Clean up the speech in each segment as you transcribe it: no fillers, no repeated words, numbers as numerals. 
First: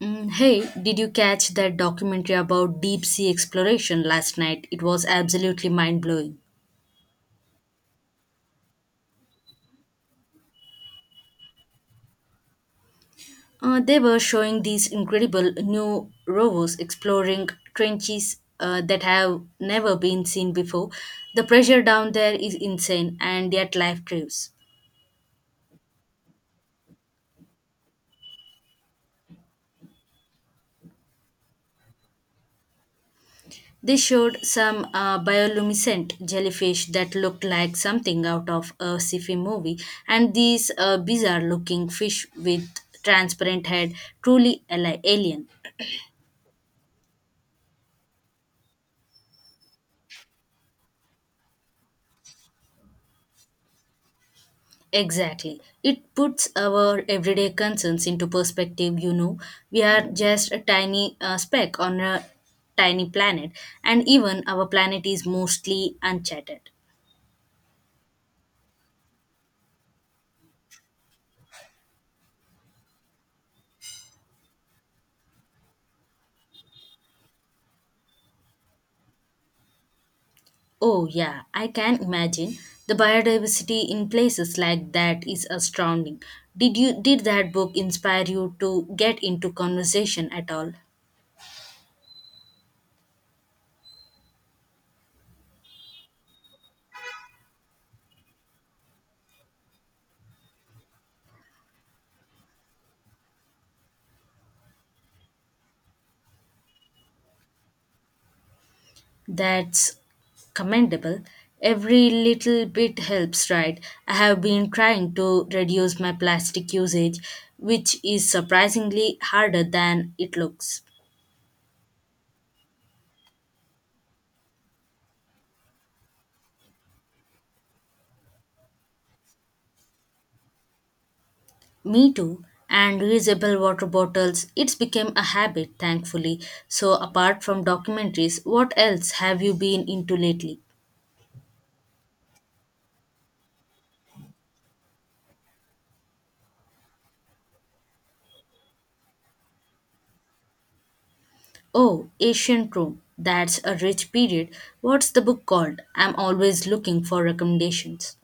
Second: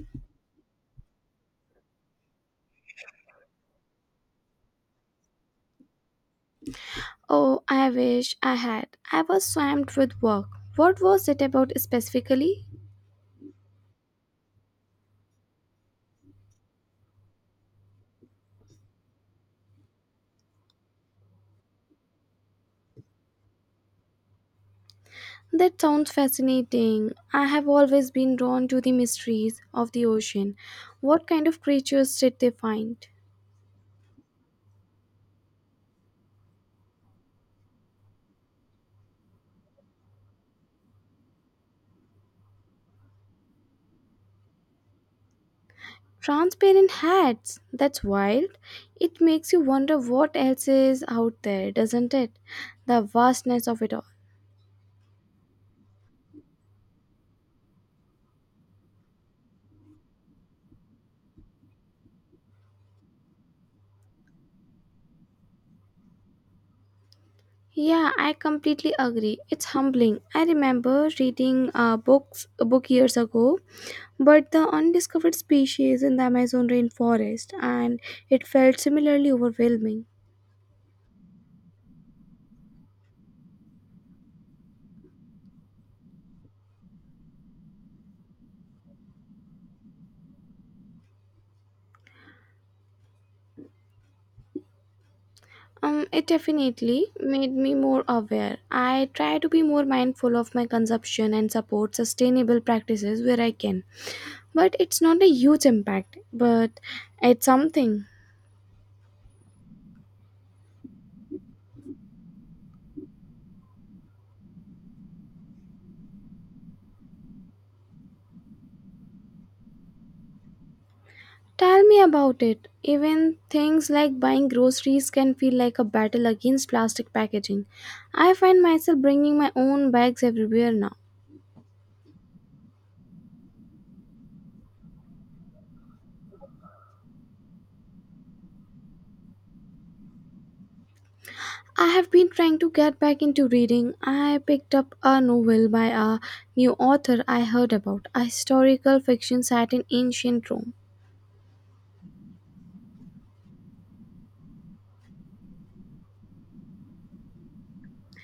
Hey, did you catch that documentary about deep sea exploration last night? It was absolutely mind blowing. Oh, I wish I had. I was swamped with work. What was it about specifically? They were showing these incredible new rovers exploring trenches that have never been seen before. The pressure down there is insane, and yet life thrives. That sounds fascinating. I have always been drawn to the mysteries of the ocean. What kind of creatures did they find? They showed some bioluminescent jellyfish that looked like something out of a sci-fi movie, and these bizarre-looking fish with transparent head, truly alien. Transparent hats. That's wild. It makes you wonder what else is out there, doesn't it? The vastness of it all. Exactly. It puts our everyday concerns into perspective. We are just a tiny speck on a tiny planet, and even our planet is mostly uncharted. Yeah, I completely agree. It's humbling. I remember reading books a book years ago but the undiscovered species in the Amazon rainforest, and it felt similarly overwhelming. Oh, yeah, I can imagine. The biodiversity in places like that is astounding. Did that book inspire you to get into conversation at all? It definitely made me more aware. I try to be more mindful of my consumption and support sustainable practices where I can. But it's not a huge impact, but it's something. That's commendable. Every little bit helps, right? I have been trying to reduce my plastic usage, which is surprisingly harder than it looks. Tell me about it. Even things like buying groceries can feel like a battle against plastic packaging. I find myself bringing my own bags everywhere now. Me too. And reusable water bottles, it's become a habit, thankfully. So, apart from documentaries, what else have you been into lately? I have been trying to get back into reading. I picked up a novel by a new author I heard about, a historical fiction set in ancient Rome. Oh, Ancient Rome. That's a rich period. What's the book called? I'm always looking for recommendations.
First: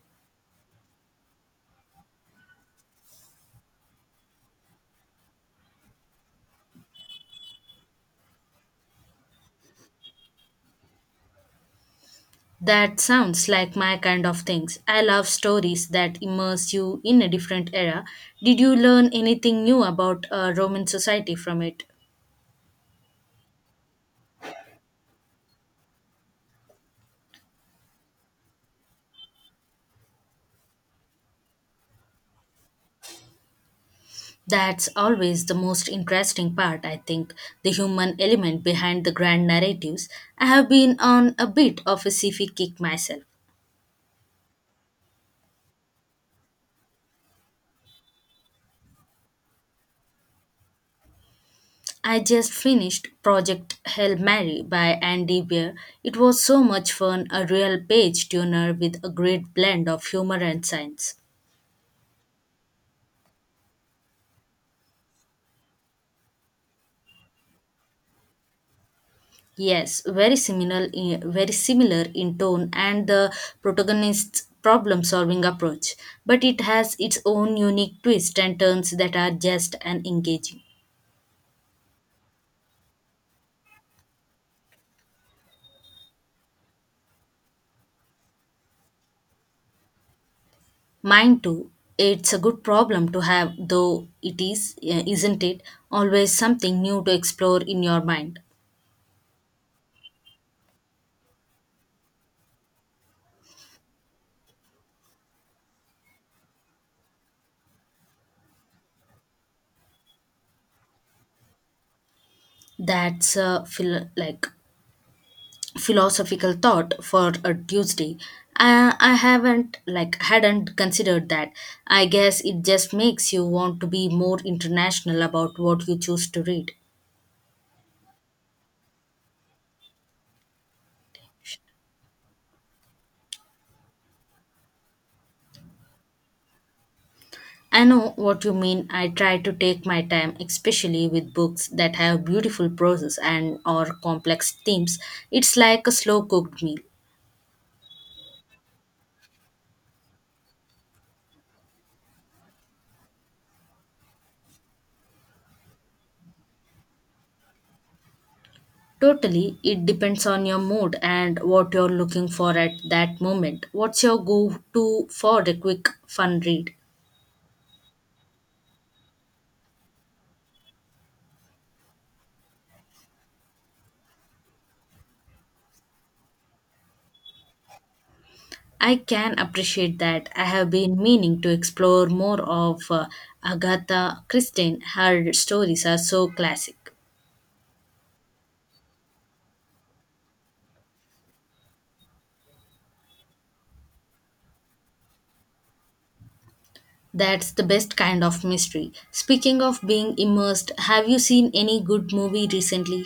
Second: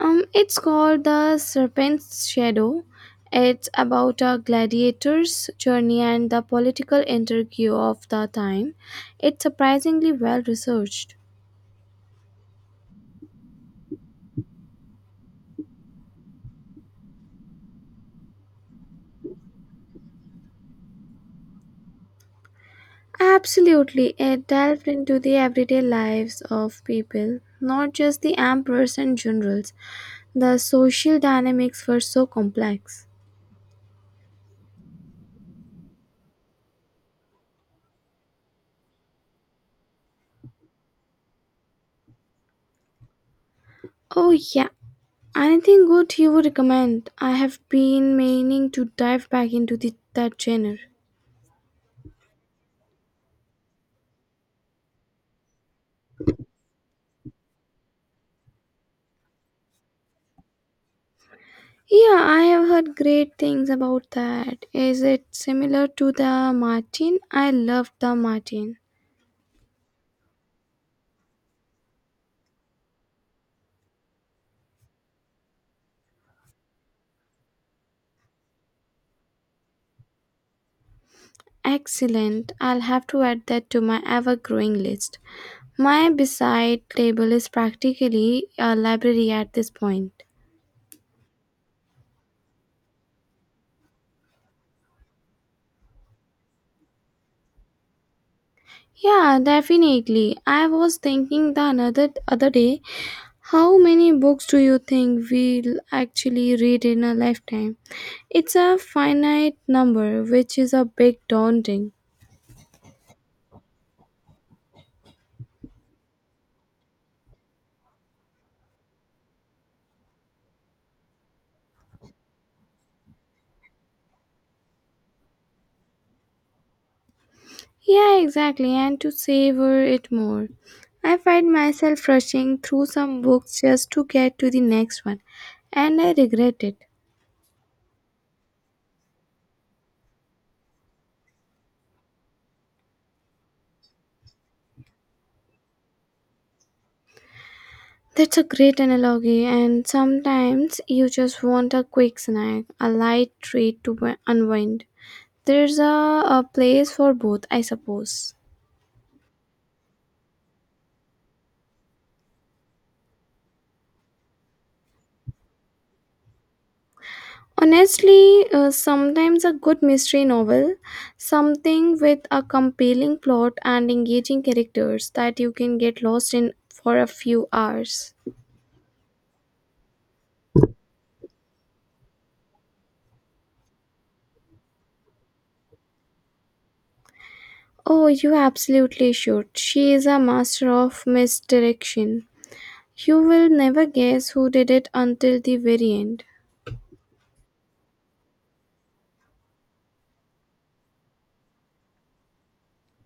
It's called The Serpent's Shadow. It's about a gladiator's journey and the political intrigue of the time. It's surprisingly well researched. That sounds like my kind of things. I love stories that immerse you in a different era. Did you learn anything new about Roman society from it? Absolutely, it delved into the everyday lives of people, not just the emperors and generals. The social dynamics were so complex. That's always the most interesting part, I think, the human element behind the grand narratives. I have been on a bit of a sci-fi kick myself. Oh, yeah. Anything good you would recommend? I have been meaning to dive back into that genre. I just finished Project Hail Mary by Andy Weir. It was so much fun, a real page turner with a great blend of humor and science. Yeah, I have heard great things about that. Is it similar to the Martin? I loved the Martin. Yes, very similar, very similar in tone and the protagonist's problem-solving approach, but it has its own unique twists and turns that are just and engaging. Excellent. I'll have to add that to my ever growing list. My beside table is practically a library at this point. Mine too. It's a good problem to have, though it is, isn't it? Always something new to explore in your mind. Yeah, definitely. I was thinking the another other day. How many books do you think we'll actually read in a lifetime? It's a finite number, which is a bit daunting. That's a philosophical thought for a Tuesday. I haven't like hadn't considered that. I guess it just makes you want to be more international about what you choose to read. Yeah, exactly, and to savor it more. I find myself rushing through some books just to get to the next one, and I regret it. I know what you mean. I try to take my time, especially with books that have beautiful prose and or complex themes. It's like a slow cooked meal. That's a great analogy, and sometimes you just want a quick snack, a light treat to unwind. There's a place for both, I suppose. Totally, it depends on your mood and what you're looking for at that moment. What's your go to for a quick fun read? Honestly, sometimes a good mystery novel, something with a compelling plot and engaging characters that you can get lost in for a few hours. I can appreciate that. I have been meaning to explore more of Agatha Christie. Her stories are so classic. Oh, you absolutely should. She is a master of misdirection. You will never guess who did it until the very end. That's the best kind of mystery. Speaking of being immersed, have you seen any good movie recently?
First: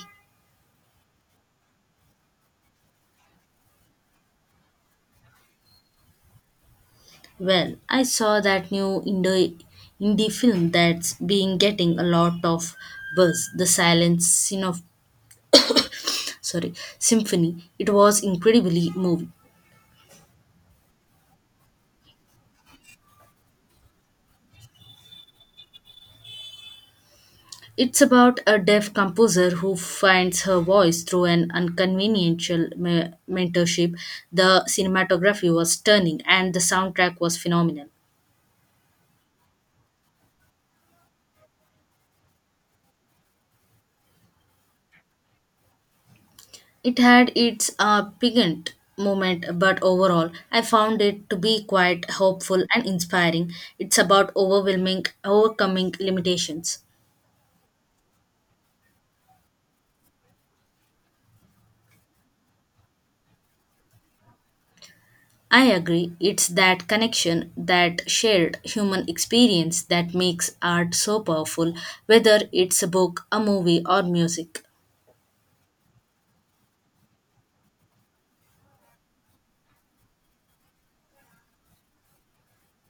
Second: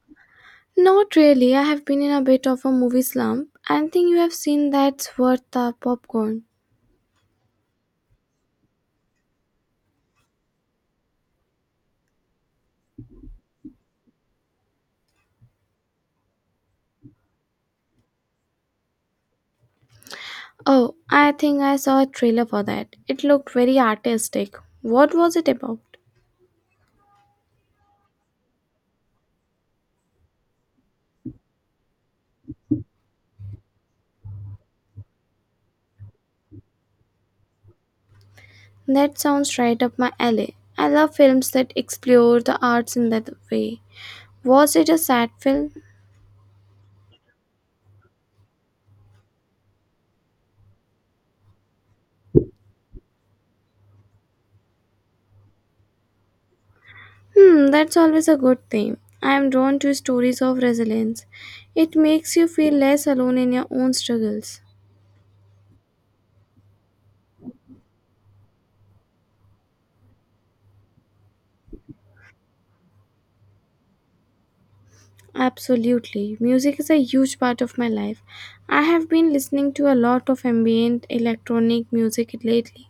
Not really. I have been in a bit of a movie slump. Anything you have seen that's worth the popcorn? Well, I saw that new indie film that's been getting a lot of buzz, The Silent Symphony. It was incredibly moving. Oh, I think I saw a trailer for that. It looked very artistic. What was it about? It's about a deaf composer who finds her voice through an unconventional mentorship. The cinematography was stunning and the soundtrack was phenomenal. That sounds right up my alley. I love films that explore the arts in that way. Was it a sad film? It had its piquant moment, but overall, I found it to be quite hopeful and inspiring. It's about overcoming limitations. Hmm, that's always a good thing. I am drawn to stories of resilience. It makes you feel less alone in your own struggles. I agree. It's that connection, that shared human experience that makes art so powerful, whether it's a book, a movie, or music. Absolutely. Music is a huge part of my life. I have been listening to a lot of ambient electronic music lately.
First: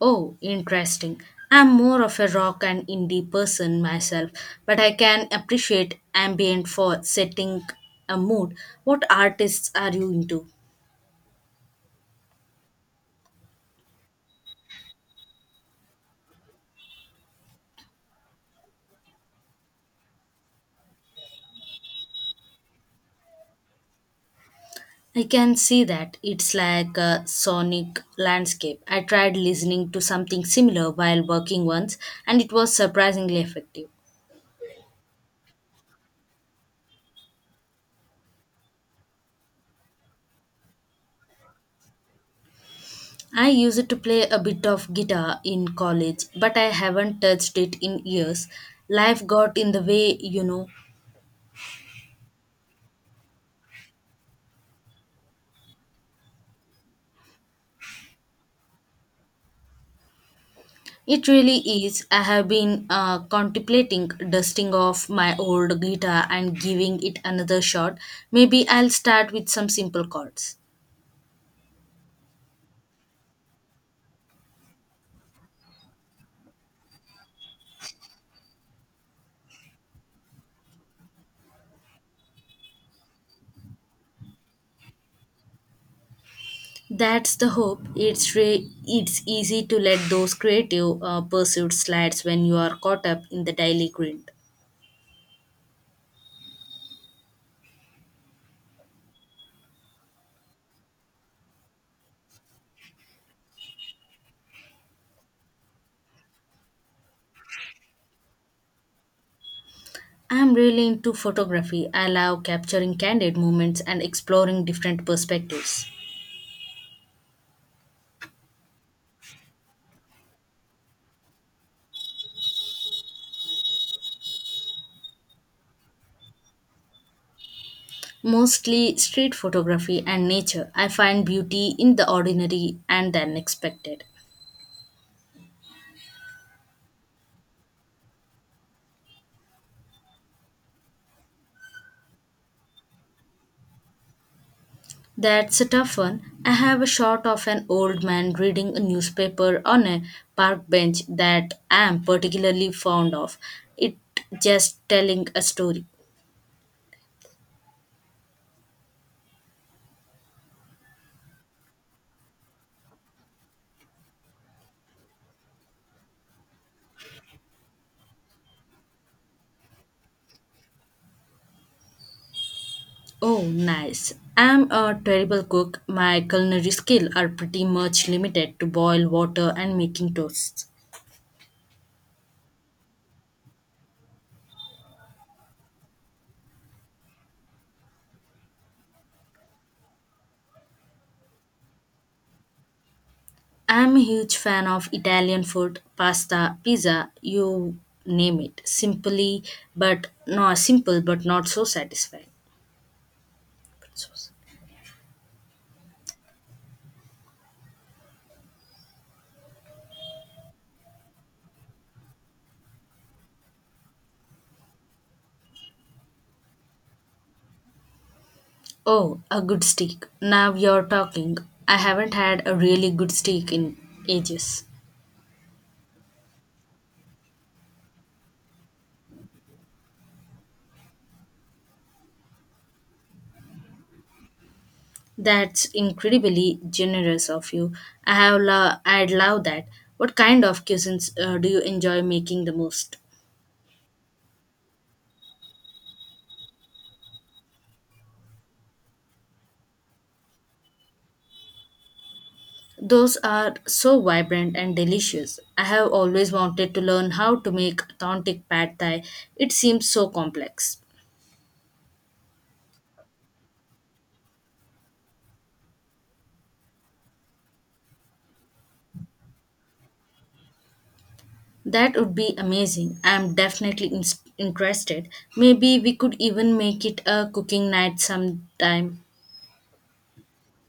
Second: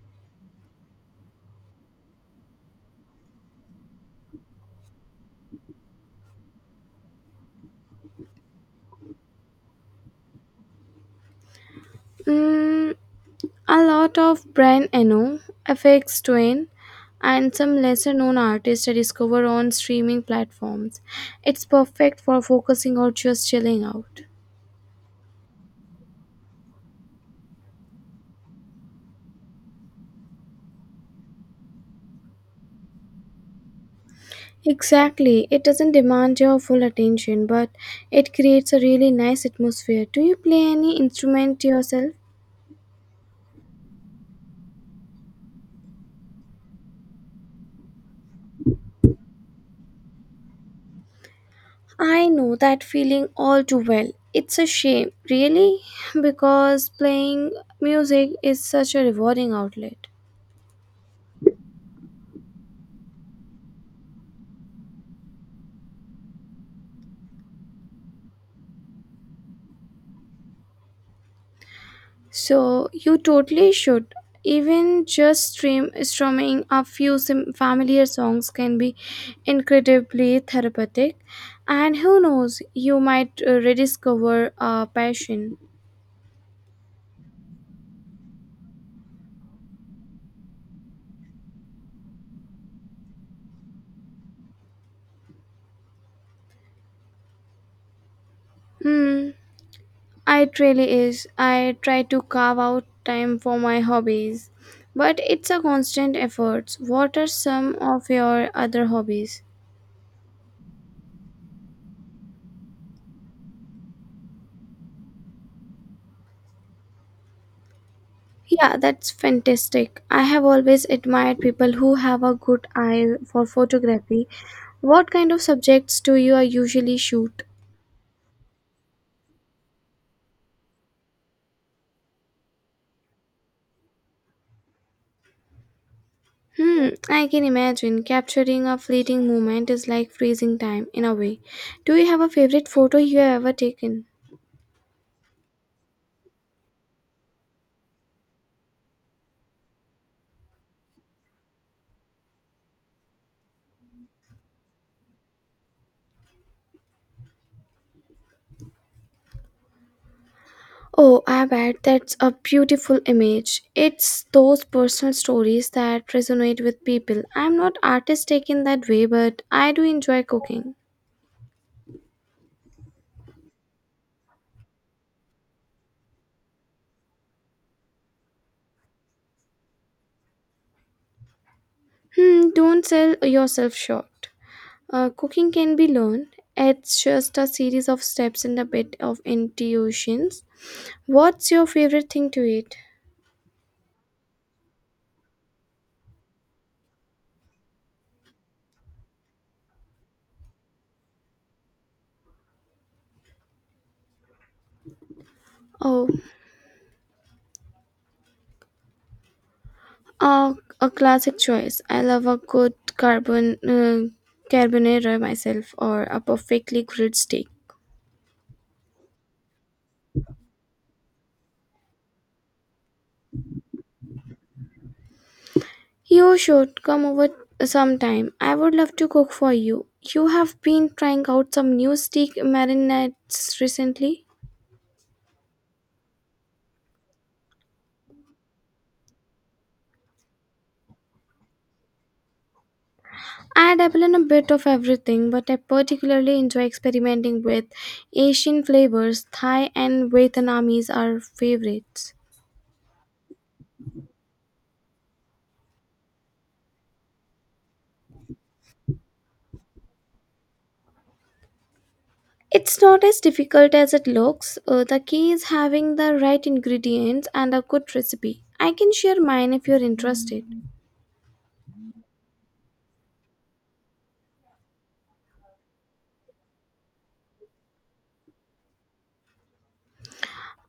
Oh, interesting. I'm more of a rock and indie person myself, but I can appreciate ambient for setting a mood. What artists are you into? Mm, a lot of Brian Eno, FX Twin, and some lesser known artists are discovered on streaming platforms. It's perfect for focusing or just chilling out. I can see that it's like a sonic landscape. I tried listening to something similar while working once, and it was surprisingly effective. Exactly, it doesn't demand your full attention, but it creates a really nice atmosphere. Do you play any instrument yourself? I used to play a bit of guitar in college, but I haven't touched it in years. Life got in the way. I know that feeling all too well. It's a shame, really, because playing music is such a rewarding outlet. It really is. I have been contemplating dusting off my old guitar and giving it another shot. Maybe I'll start with some simple chords. So you totally should. Even just stream strumming a few familiar songs can be incredibly therapeutic, and who knows, you might rediscover a passion. That's the hope. It's it's easy to let those creative pursuits slide when you are caught up in the daily grind. Hmm, it really is. I try to carve out time for my hobbies, but it's a constant effort. What are some of your other hobbies? I'm really into photography. I love capturing candid moments and exploring different perspectives. Yeah, that's fantastic. I have always admired people who have a good eye for photography. What kind of subjects do you usually shoot? Mostly street photography and nature. I find beauty in the ordinary and the unexpected. Hmm, I can imagine capturing a fleeting moment is like freezing time in a way. Do you have a favorite photo you have ever taken? That's a tough one. I have a shot of an old man reading a newspaper on a park bench that I am particularly fond of. It just telling a story. Oh, I bet that's a beautiful image. It's those personal stories that resonate with people. I'm not artistic in that way, but I do enjoy cooking. Oh, nice. I'm a terrible cook. My culinary skills are pretty much limited to boil water and making toasts. Hmm, don't sell yourself short. Cooking can be learned. It's just a series of steps and a bit of intuitions. What's your favorite thing to eat? I'm a huge fan of Italian food, pasta, pizza, you name it. Simply, but no, simple, but not so satisfying. Oh, uh, a classic choice. I love a good carbonara myself, or a perfectly grilled steak. Oh, a good steak. Now you're talking. I haven't had a really good steak in ages. You should come over sometime. I would love to cook for you. You have been trying out some new steak marinades recently. That's incredibly generous of you. I have I'd love that. What kind of cuisines do you enjoy making the most? I dabble in a bit of everything, but I particularly enjoy experimenting with Asian flavors. Thai and Vietnamese are favorites. Those are so vibrant and delicious. I have always wanted to learn how to make authentic pad thai. It seems so complex. It's not as difficult as it looks. The key is having the right ingredients and a good recipe. I can share mine if you're interested. That would be amazing. I am definitely ins interested. Maybe we could even make it a cooking night sometime.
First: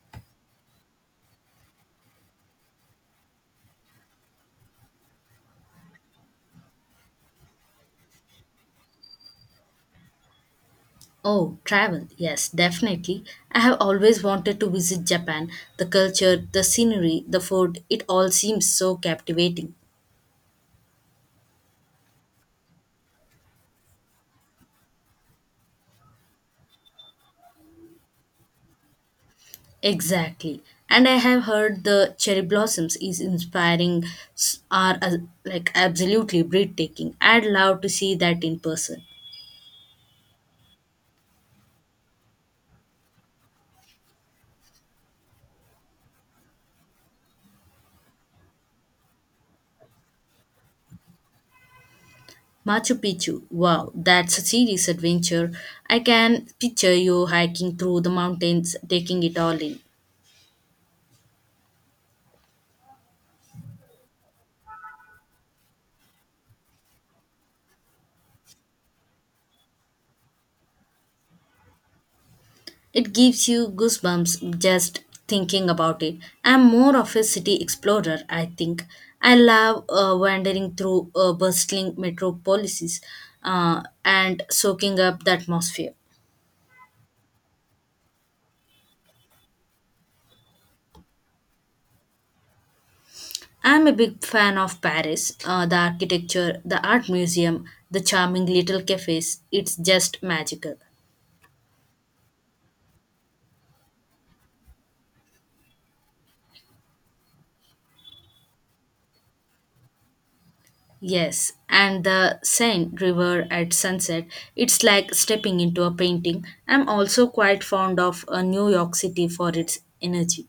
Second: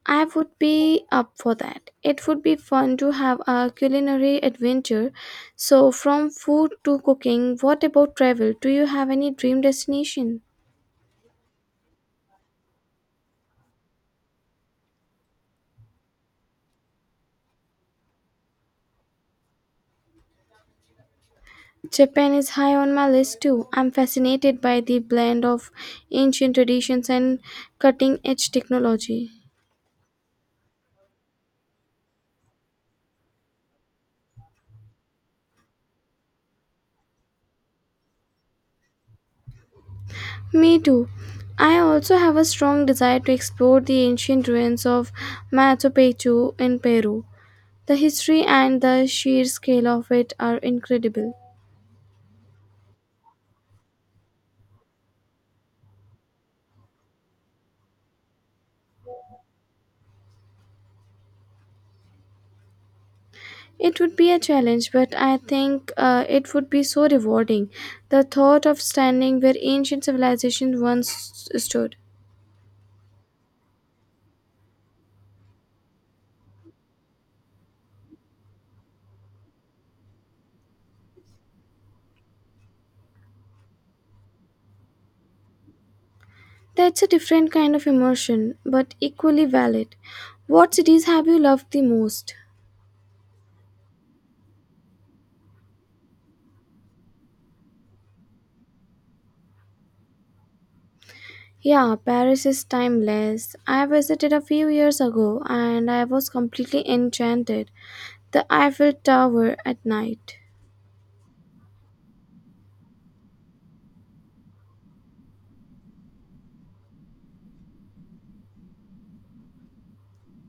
I would be up for that. It would be fun to have a culinary adventure. So, from food to cooking, what about travel? Do you have any dream destination? Oh, travel. Yes, definitely. I have always wanted to visit Japan. The culture, the scenery, the food, it all seems so captivating. Japan is high on my list too. I'm fascinated by the blend of ancient traditions and cutting edge technology. Exactly. And I have heard the cherry blossoms is inspiring, s- are like absolutely breathtaking. I'd love to see that in person. Me too. I also have a strong desire to explore the ancient ruins of Machu Picchu in Peru. The history and the sheer scale of it are incredible. Machu Picchu, wow, that's a serious adventure. I can picture you hiking through the mountains, taking it all in. It would be a challenge, but I think it would be so rewarding. The thought of standing where ancient civilization once stood. It gives you goosebumps just thinking about it. I'm more of a city explorer, I think. I love wandering through bustling metropolises and soaking up the atmosphere. That's a different kind of emotion, but equally valid. What cities have you loved the most? I'm a big fan of Paris, the architecture, the art museum, the charming little cafes. It's just magical. Yeah, Paris is timeless. I visited a few years ago and I was completely enchanted. The Eiffel Tower at night. Yes, and the Seine River at sunset, it's like stepping into a painting. I'm also quite fond of New York City for its energy.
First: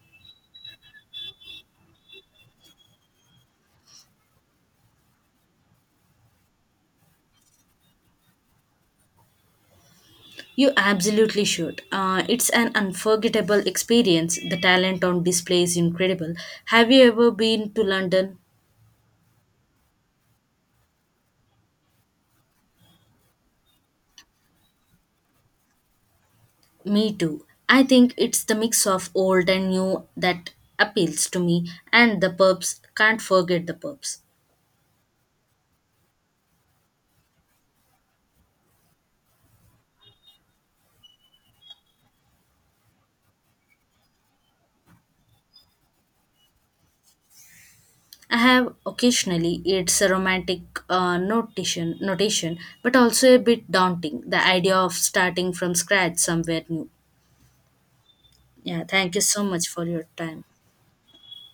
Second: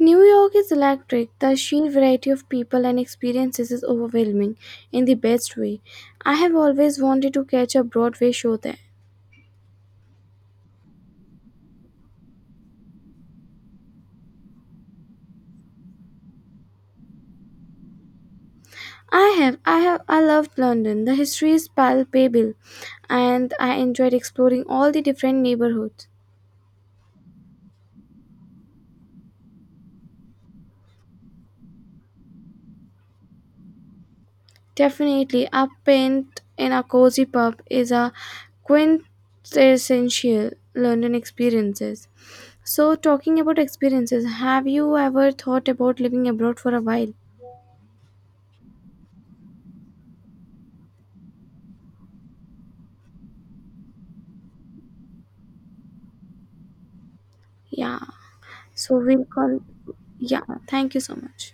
New York is electric. The sheer variety of people and experiences is overwhelming in the best way. I have always wanted to catch a Broadway show there. You absolutely should. It's an unforgettable experience. The talent on display is incredible. Have you ever been to London? I have, I loved London. The history is palpable, and I enjoyed exploring all the different neighborhoods. Me too. I think it's the mix of old and new that appeals to me, and the pubs can't forget the pubs. Definitely, a pint in a cozy pub is a quintessential London experiences. So, talking about experiences, have you ever thought about living abroad for a while? I have occasionally it's a romantic notation, but also a bit daunting. The idea of starting from scratch somewhere new. Yeah. Yeah, So thank you we'll so call. much for your time. Yeah. Thank you so much.